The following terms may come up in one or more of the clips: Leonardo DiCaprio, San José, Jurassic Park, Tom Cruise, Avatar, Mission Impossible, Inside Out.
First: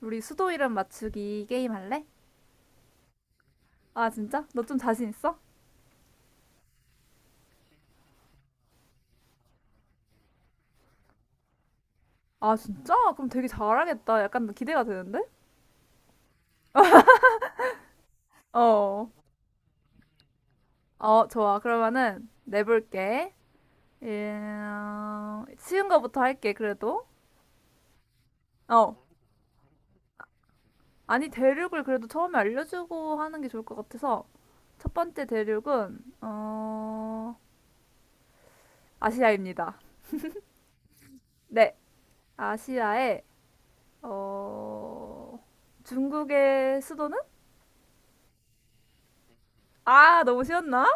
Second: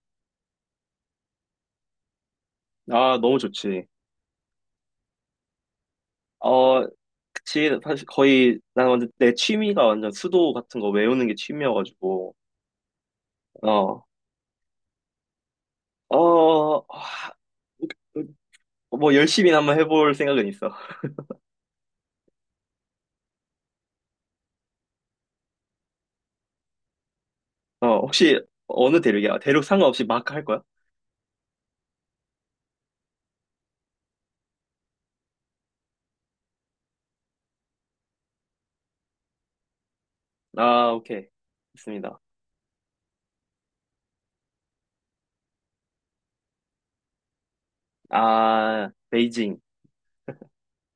우리 수도 이름 맞추기 게임 할래? 아, 너무 좋지. 아, 진짜? 너 좀 자신 있어? 어, 그치. 사실 거의, 난 완전 내 취미가 완전 수도 같은 거 외우는 게 취미여가지고, 아, 진짜? 그럼 되게 어, 잘하겠다. 약간 기대가 되는데? 어, 아, 어. 뭐 열심히 한번 해볼 생각은 있어. 어, 좋아. 그러면은 내볼게. 쉬운 거부터 할게, 그래도. 어, 혹시 어. 어느 대륙이야? 대륙 상관없이 막 할 거야? 아니, 대륙을 그래도 처음에 알려주고 하는 게 좋을 것 같아서. 첫 번째 대륙은, 어, 아시아입니다. 아, 오케이. 네. 좋습니다. 아시아의, 어, 중국의 수도는? 아, 베이징. 아, 너무 쉬웠나?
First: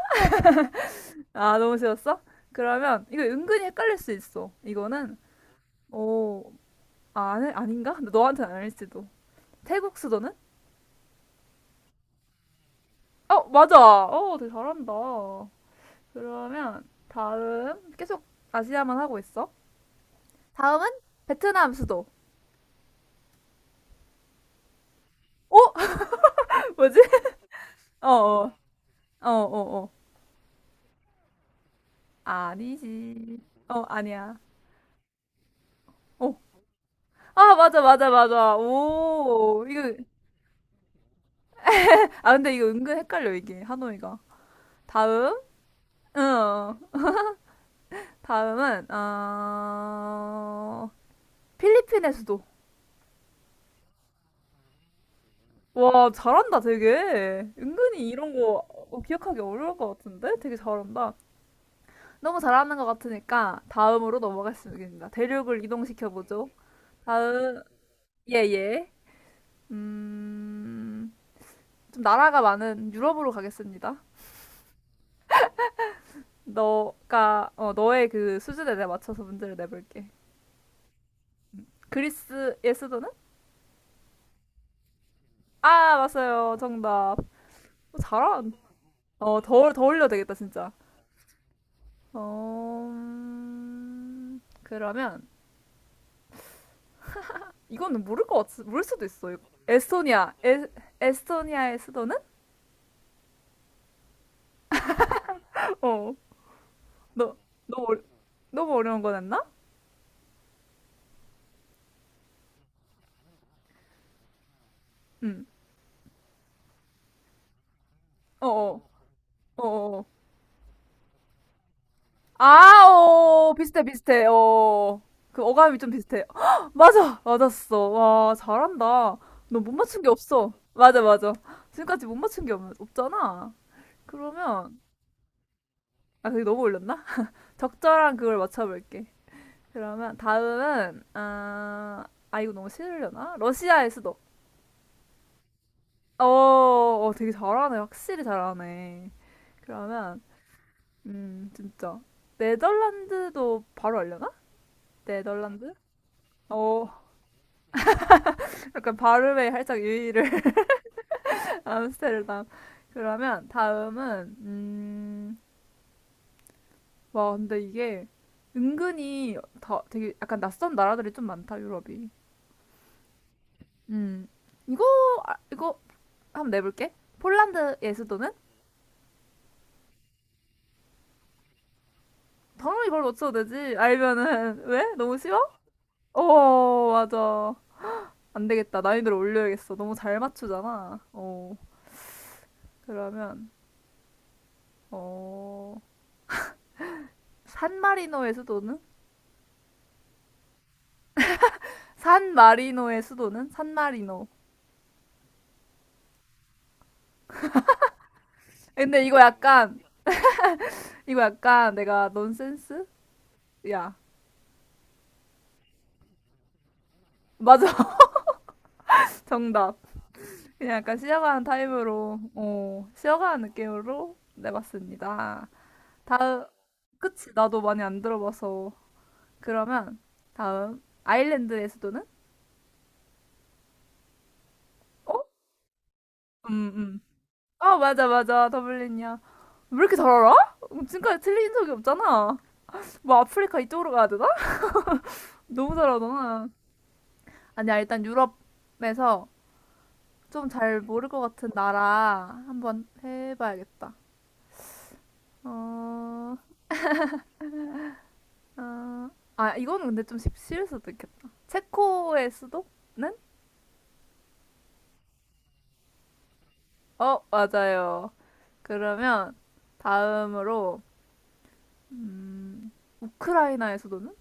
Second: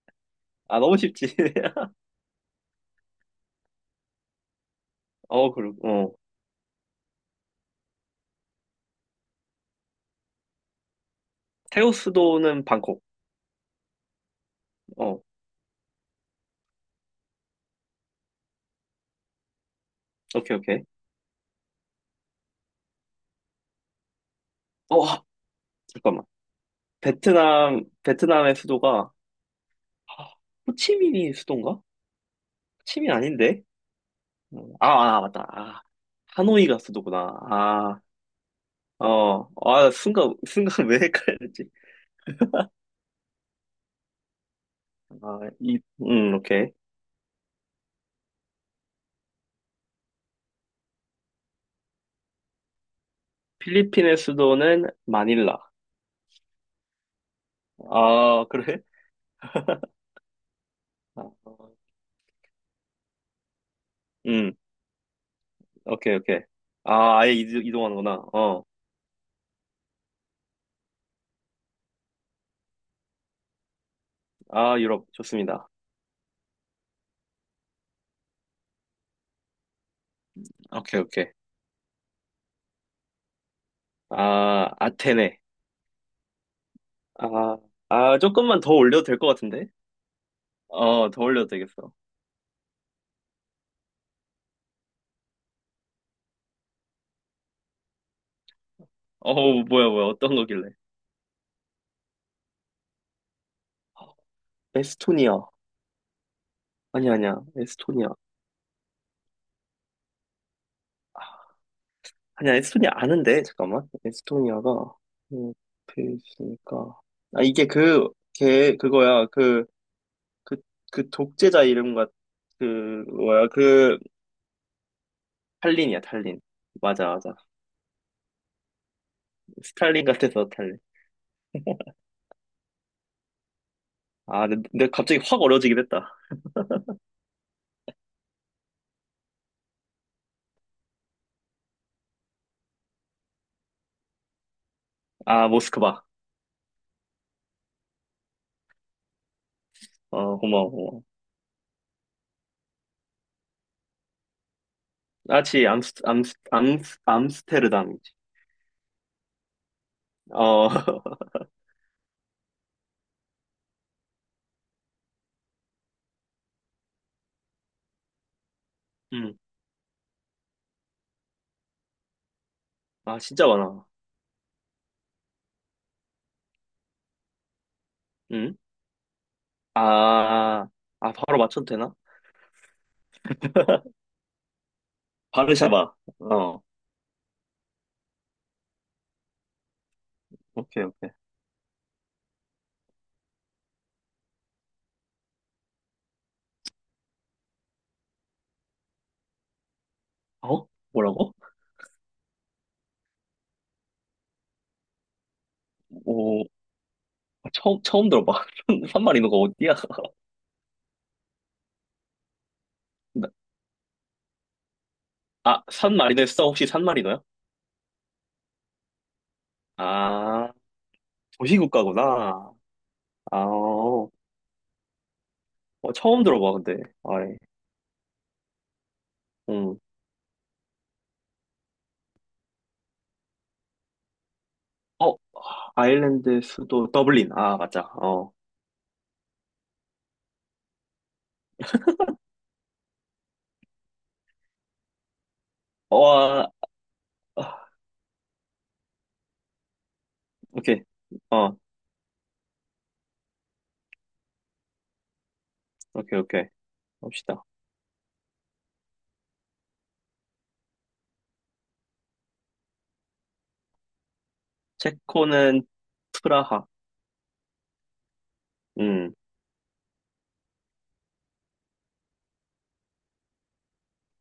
아, 너무 쉽지. 아, 너무 쉬웠어? 그러면 이거 은근히 헷갈릴 수 있어. 이거는 어, 그리고, 어. 어, 아, 아니, 아닌가? 근데 너한테는 아닐지도. 태국 수도는? 태우 수도는 방콕. 어, 맞아. 어, 되게 잘한다. 어, 그러면 다음 계속 아시아만 하고 있어. 오케이, 오케이. 다음은 베트남 수도. 어, 어? 잠깐만. 뭐지? 베트남, 어, 어, 베트남의 수도가, 어. 아, 호치민이 수도인가? 침이 아니지. 아닌데? 어, 아니야. 맞다. 아, 어. 하노이가 수도구나. 아, 맞아, 아, 맞아, 맞아. 어, 오, 아, 이거, 순간 왜 헷갈렸지? 아, 근데 이거 은근 헷갈려, 이게, 하노이가. 다음? 아, 응. 오케이. 다음은 필리핀의 수도. 필리핀의 수도는 마닐라. 와, 잘한다, 되게. 은근히 이런 아, 거 그래? 어, 기억하기 어려울 것 같은데? 되게 잘한다. 아, 어, 너무 잘하는 것 같으니까 다음으로 음, 넘어가겠습니다. 대륙을 오케이, 오케이. 이동시켜보죠. 아, 아예 다음, 이동하는구나. 예, 어, 예. 음, 좀 나라가 많은 유럽으로 가겠습니다. 아, 유럽, 좋습니다. 너가, 너의 그 수준에 내 맞춰서 문제를 내볼게. 오케이, 오케이. 그리스의 수도는? 아, 아테네. 아, 맞아요. 정답. 아, 어, 잘한. 조금만 더 올려도 될 것 어, 같은데? 더, 더 올려야 되겠다, 진짜. 어, 더 올려도 되겠어. 그러면 이거는 모를 것 같, 모를 수도 있어. 이거. 어, 뭐야, 뭐야, 에스토니아, 어떤 에, 거길래? 에스토니아의 수도는? 에스토니아. 어, 아니, 너, 아니야. 너무, 어려, 에스토니아. 너무 어려운 거 냈나? 아니야, 에스토니아 아는데, 잠깐만. 에스토니아가, 응, 옆에 있으니까. 아, 이게 그, 어, 걔, 어, 그거야. 어, 그, 어. 그, 그 독재자 이름 같, 그, 아, 뭐야. 어, 비슷해, 그, 비슷해, 어. 그 어감이 좀 탈린이야, 비슷해. 탈린. 헉, 맞아, 맞아, 맞아. 맞았어. 와, 잘한다. 너 못 맞춘 스탈린 게 같아서 없어. 탈린. 맞아, 맞아. 지금까지 못 맞춘 게 없, 없잖아. 아, 근데, 그러면, 근데 갑자기 확 어려워지긴 했다. 아, 그게 너무 올렸나? 적절한 그걸 맞춰볼게. 그러면 다음은 아, 아 이거 너무 싫으려나? 러시아의 수도. 아, 모스크바. 어, 어 되게 잘하네. 확실히 잘하네. 그러면 어, 고마워, 고마워. 음 진짜 네덜란드도 바로 알려나? 아, 지, 네덜란드? 암스, 암스, 어 암스, 암스테르담이지. 약간 발음에 살짝 유의를 어, 암스테르담. 그러면 다음은 와 근데 이게 은근히 음. 다 되게 약간 낯선 나라들이 좀 많다 유럽이. 아, 진짜 많아. 음 이거 이거 한번 내볼게. 폴란드의 수도는? 음? 아, 바로 맞춰도 되나? 당연히 바로 맞춰도 되지. 알면은 왜? 너무 쉬워? 바르샤바. 어. 어, 맞아. 안 되겠다. 난이도를 올려야겠어. 너무 잘 오케이, 맞추잖아. 오케이. 어, 그러면 어, 산마리노의 수도는? 어? 뭐라고? 산마리노의 수도는? 산마리노. 오, 처음 들어봐. 근데 이거 산마리노가 어디야? 약간 이거 약간 내가 넌센스? 나- 야, 아, 산마리노였어? 혹시 산마리노야? 맞아. 정답. 아, 그냥 약간 쉬어가는 타임으로 도시국가구나. 어, 아, 쉬어가는 어, 느낌으로 내봤습니다. 처음 다음 들어봐, 근데. 그치, 아이, 나도 많이 안 들어봐서. 음. 그러면 다음 아일랜드의 수도는? 어, 어? 아일랜드 음, 수도 음. 더블린. 아, 아 맞아. 맞아 어. 맞아 더블린이야. 왜 이렇게 잘 알아? 지금까지 틀린 적이 없잖아. 뭐 아프리카 이쪽으로 가야 되나? 너무 어, 잘하잖 아, 아, 아니야 일단 유럽에서 좀 잘 오케이. 모를 것 같은 어, 나라 한번 해봐야겠다. 오케이, 어, 오케이. 봅시다. 어, 아 이거는 근데 좀 쉽- 쉬울 수도 있겠다. 체코의 수도는? 체코는 프라하. 어 맞아요. 음. 그러면 다음으로 음, 우크라이나에서도는?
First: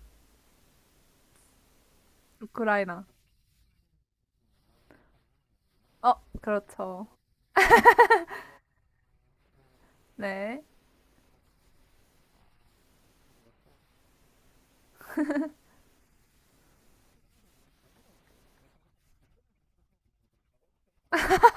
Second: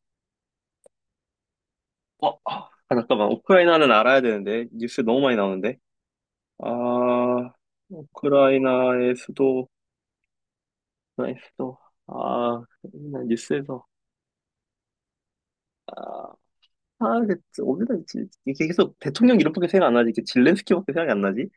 어, 아, 우크라이나. 잠깐만. 우크라이나는 알아야 되는데. 뉴스 너무 많이 나오는데. 어, 그렇죠. 아, 우크라이나의 수도, 네. 우크라이나 수도, 아, 맨날 뉴스에서, 아, 그, 어디다 있지? 이게 계속 대통령 이름밖에 생각 안 나지? 이게 질렌스키밖에 생각이 안 나지?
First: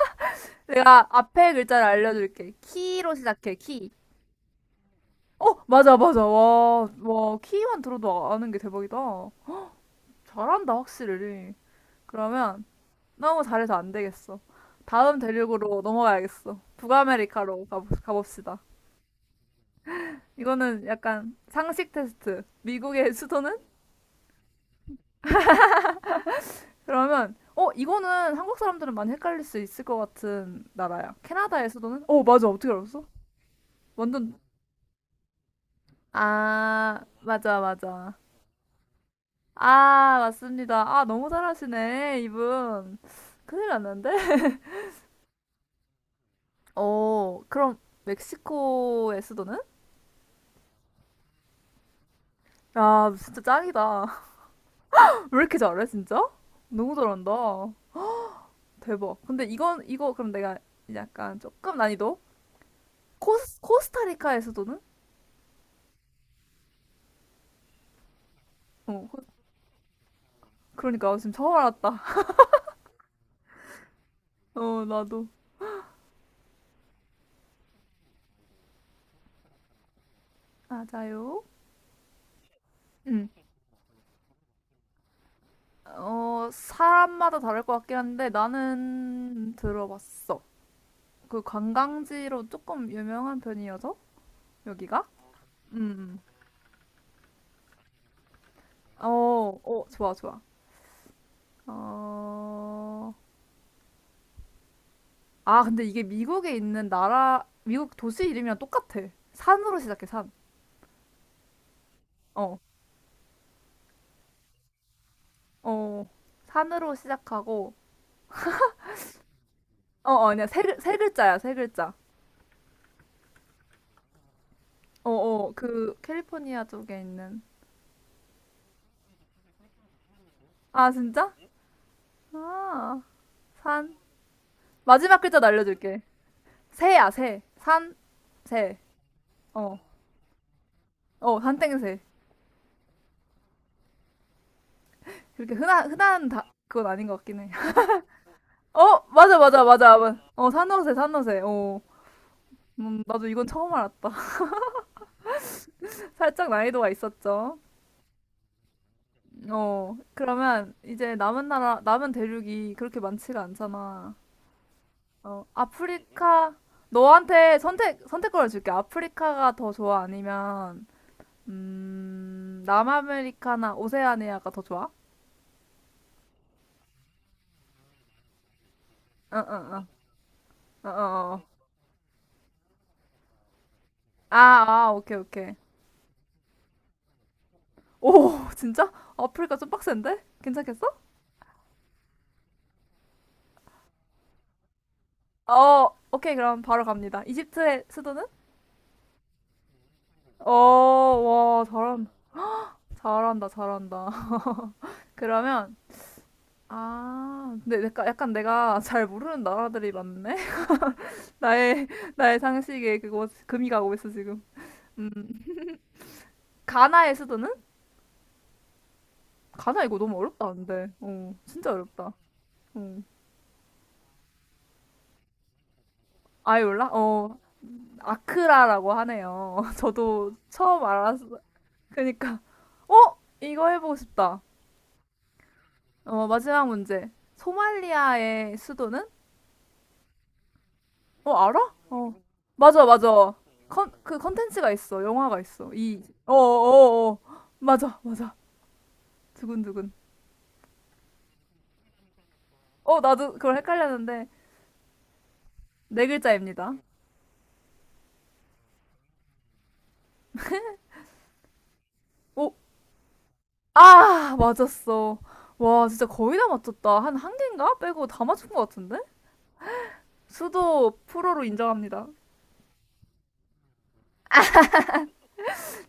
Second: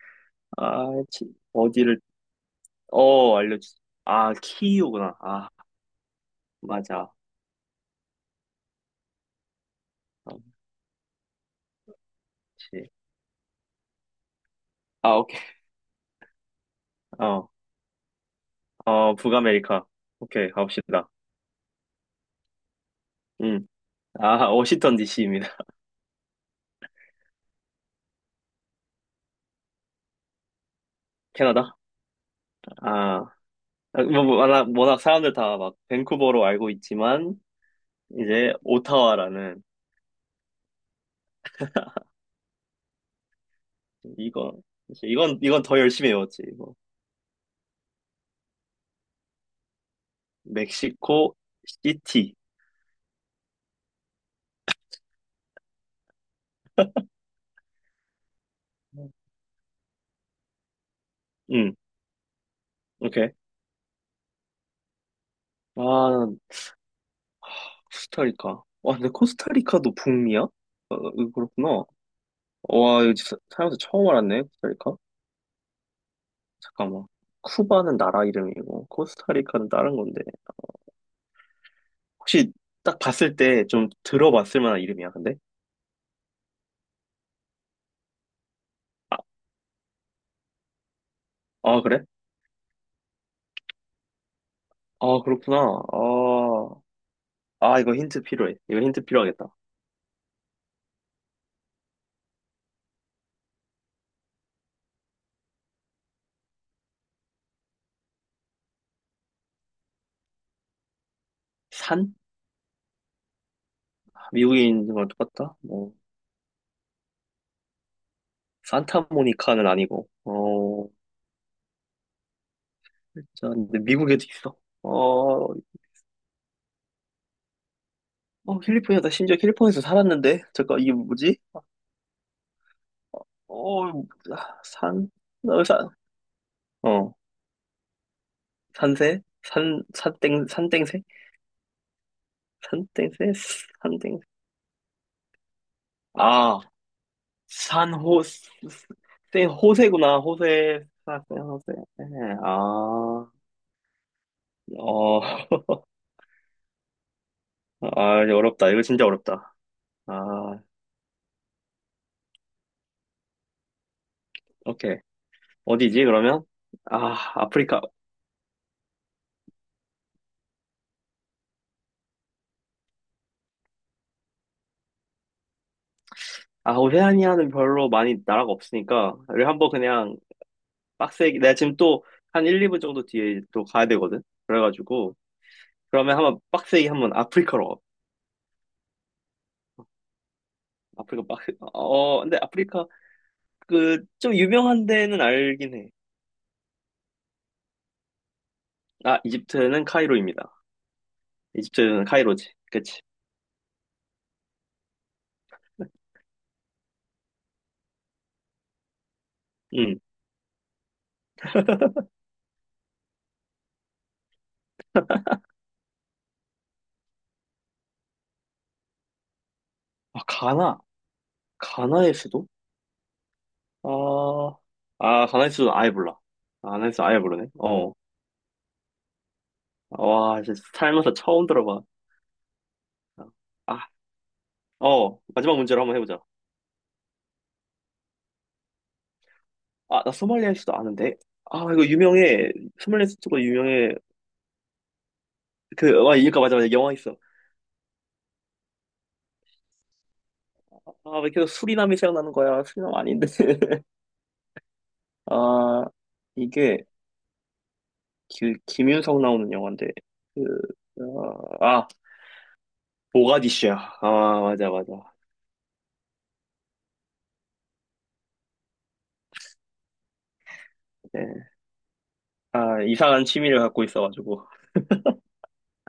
아, 내가 지, 앞에 글자를 어디를, 알려줄게. 키로 어, 시작해, 알려주세요. 키. 아, 키이우구나. 아, 어, 맞아, 맞아. 와, 맞아. 와, 키만 들어도 아는 게 대박이다. 아, 잘한다, 확실히. 그러면 그치. 너무 잘해서 안 되겠어. 아, 다음 오케이. 대륙으로 넘어가야겠어. 어, 북아메리카로 가, 가봅시다. 어, 북아메리카. 오케이, 이거는 가봅시다. 약간 상식 테스트. 미국의 수도는? 음. 아, 워싱턴 DC입니다. 그러면 어 이거는 한국 사람들은 많이 헷갈릴 수 있을 것 같은 나라야. 캐나다? 캐나다에서도는 어 맞아 어떻게 알았어? 아, 뭐, 완전 뭐, 워낙 워낙 사람들 다 막 밴쿠버로 알고 아 있지만, 맞아 맞아 이제 오타와라는 아 맞습니다. 아 너무 잘하시네 이분 큰일 났는데. 이거. 이제 이건 더 열심히 외웠지, 이거. 어 그럼 멕시코의 수도는? 멕시코 시티. 아 진짜 짱이다. 왜 이렇게 잘해 진짜? 너무 잘한다. 대박. 근데 이건 이거 그럼 내가 약간 응. 조금 난이도 오케이. 코스 코스타리카의 수도는? 아, 코스타리카. 와, 어 근데 코- 코스타리카도 북미야? 어, 어, 그러니까 지금 처음 그렇구나. 알았다. 어, 와, 이거 진짜 살면서 처음 알았네, 어, 코스타리카. 나도. 잠깐만, 쿠바는 나라 이름이고 코스타리카는 다른 건데. 맞아요. 혹시 딱 응. 봤을 때 좀 들어봤을 만한 이름이야, 근데? 어, 사람마다 다를 것 같긴 한데 아, 나는 들어봤어. 그 아 그래? 관광지로 조금 유명한 편이어서 여기가? 아, 그렇구나. 음. 아, 아 이거 힌트 필요해. 이거 음. 힌트 필요하겠다. 좋아, 좋아. 어. 아, 근데 이게 미국에 있는 나라 미국 도시 이름이랑 똑같아. 산으로 시작해, 산. 산? 어. 미국인과 똑같다? 뭐, 어. 산으로 시작하고 산타모니카는 아니고, 어, 어, 아니야. 세, 글- 어, 세 글자야, 세 글자. 진짜, 근데 미국에도 있어. 어, 어. 어, 그 캘리포니아 쪽에 있는 어, 캘리포니아다. 심지어 캘리포니아에서 살았는데? 잠깐, 아, 이게 진짜? 뭐지? 아, 어, 산. 아, 산, 마지막 글자도 어, 산, 알려줄게. 새야, 어, 새. 산, 새. 산세? 어, 산, 산땡, 산땡세? 산땡새. 산땡세? 산땡. 그렇게 흔한, 흔한 다, 아, 그건 아닌 것 같긴 해. 산호, 어, 맞아, 땡, 맞아, 맞아. 맞아. 호세구나. 어, 호세, 산호새, 산 산호새. 호세. 어, 네, 아, 나도 이건 처음 알았다. 어, 살짝 난이도가 있었죠. 어렵다. 이거 진짜 어렵다. 어, 아, 그러면 이제 남은 나라, 남은 대륙이 그렇게 많지가 않잖아. 오케이. 어, 어디지, 그러면? 아프리카, 아, 너한테 아프리카. 선택, 선택권을 줄게. 아프리카가 더 좋아? 아니면 남아메리카나 오세아니아가 더 좋아? 아, 오세아니아는 별로 많이 나라가 없으니까. 어, 우리 한번 어, 그냥 어. 빡세게. 어. 내가 지금 또 한 1, 2분 정도 뒤에 또 가야 되거든? 아, 아, 그래가지고. 오케이, 오케이. 그러면 한번 빡세게 한번 아프리카로. 가. 오, 진짜? 아프리카 좀 빡센데? 괜찮겠어? 아프리카 빡세. 어, 어, 근데 아프리카 그 좀 유명한 데는 알긴 어, 해. 오케이, 그럼 바로 갑니다. 이집트의 수도는? 아, 이집트는 어, 카이로입니다. 와, 이집트는 잘한, 카이로지. 그치? 잘한다, 잘한다. 그러면, 아, 근데 내가, 약간 내가 잘 모르는 나라들이 응. 많네? 나의, 나의 상식에 그거 금이 가고 있어, 지금. 음, 가나의 수도는? 가나 이거 너무 아, 어렵다, 가나. 근데. 어, 진짜 어렵다. 가나의 수도? 어. 아, 가나의 수도 아예 몰라. 아이 몰라? 가나의 수도 아예 어, 모르네. 어. 아크라라고 하네요. 저도 와, 진짜 처음 살면서 알았어. 처음 들어봐. 그니까, 어? 이거 아, 해보고 싶다. 어, 마지막 문제로 한번 해보자. 어, 마지막 문제. 소말리아의 수도는? 아, 나 소말리아 수도 아는데. 어, 아, 알아? 이거 어. 유명해. 맞아, 소말리아 맞아. 수도가 컨, 유명해. 그 컨텐츠가 있어. 영화가 있어. 그, 이, 아, 어, 어, 이거 맞아, 맞아. 영화 어. 있어. 어. 맞아, 맞아. 두근두근. 아, 왜 계속 수리남이 생각나는 거야? 수리남 어, 아닌데. 나도 그걸 헷갈렸는데. 아, 네 글자입니다. 이게 김윤석 나오는 영화인데. 그, 어, 아, 오, 모가디슈야. 아, 아, 맞아, 맞아. 맞았어. 와, 진짜 거의 다 맞췄다. 한 개인가? 빼고 다 맞춘 것 같은데? 수도 프로로 네. 인정합니다. 아, 이상한 취미를 갖고 있어가지고.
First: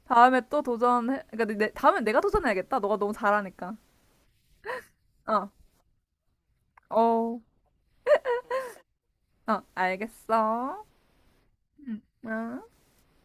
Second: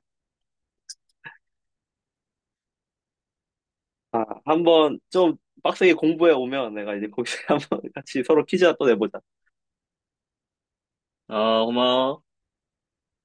다음에 또 도전해. 그러니까 내, 다음엔 내가 도전해야겠다. 너가 너무 잘하니까. 아, 한번 좀 어, 빡세게 공부해 오면 내가 이제 거기서 어, 한번 같이 서로 퀴즈 또 내보자. 어, 알겠어. 아, 고마워. 응.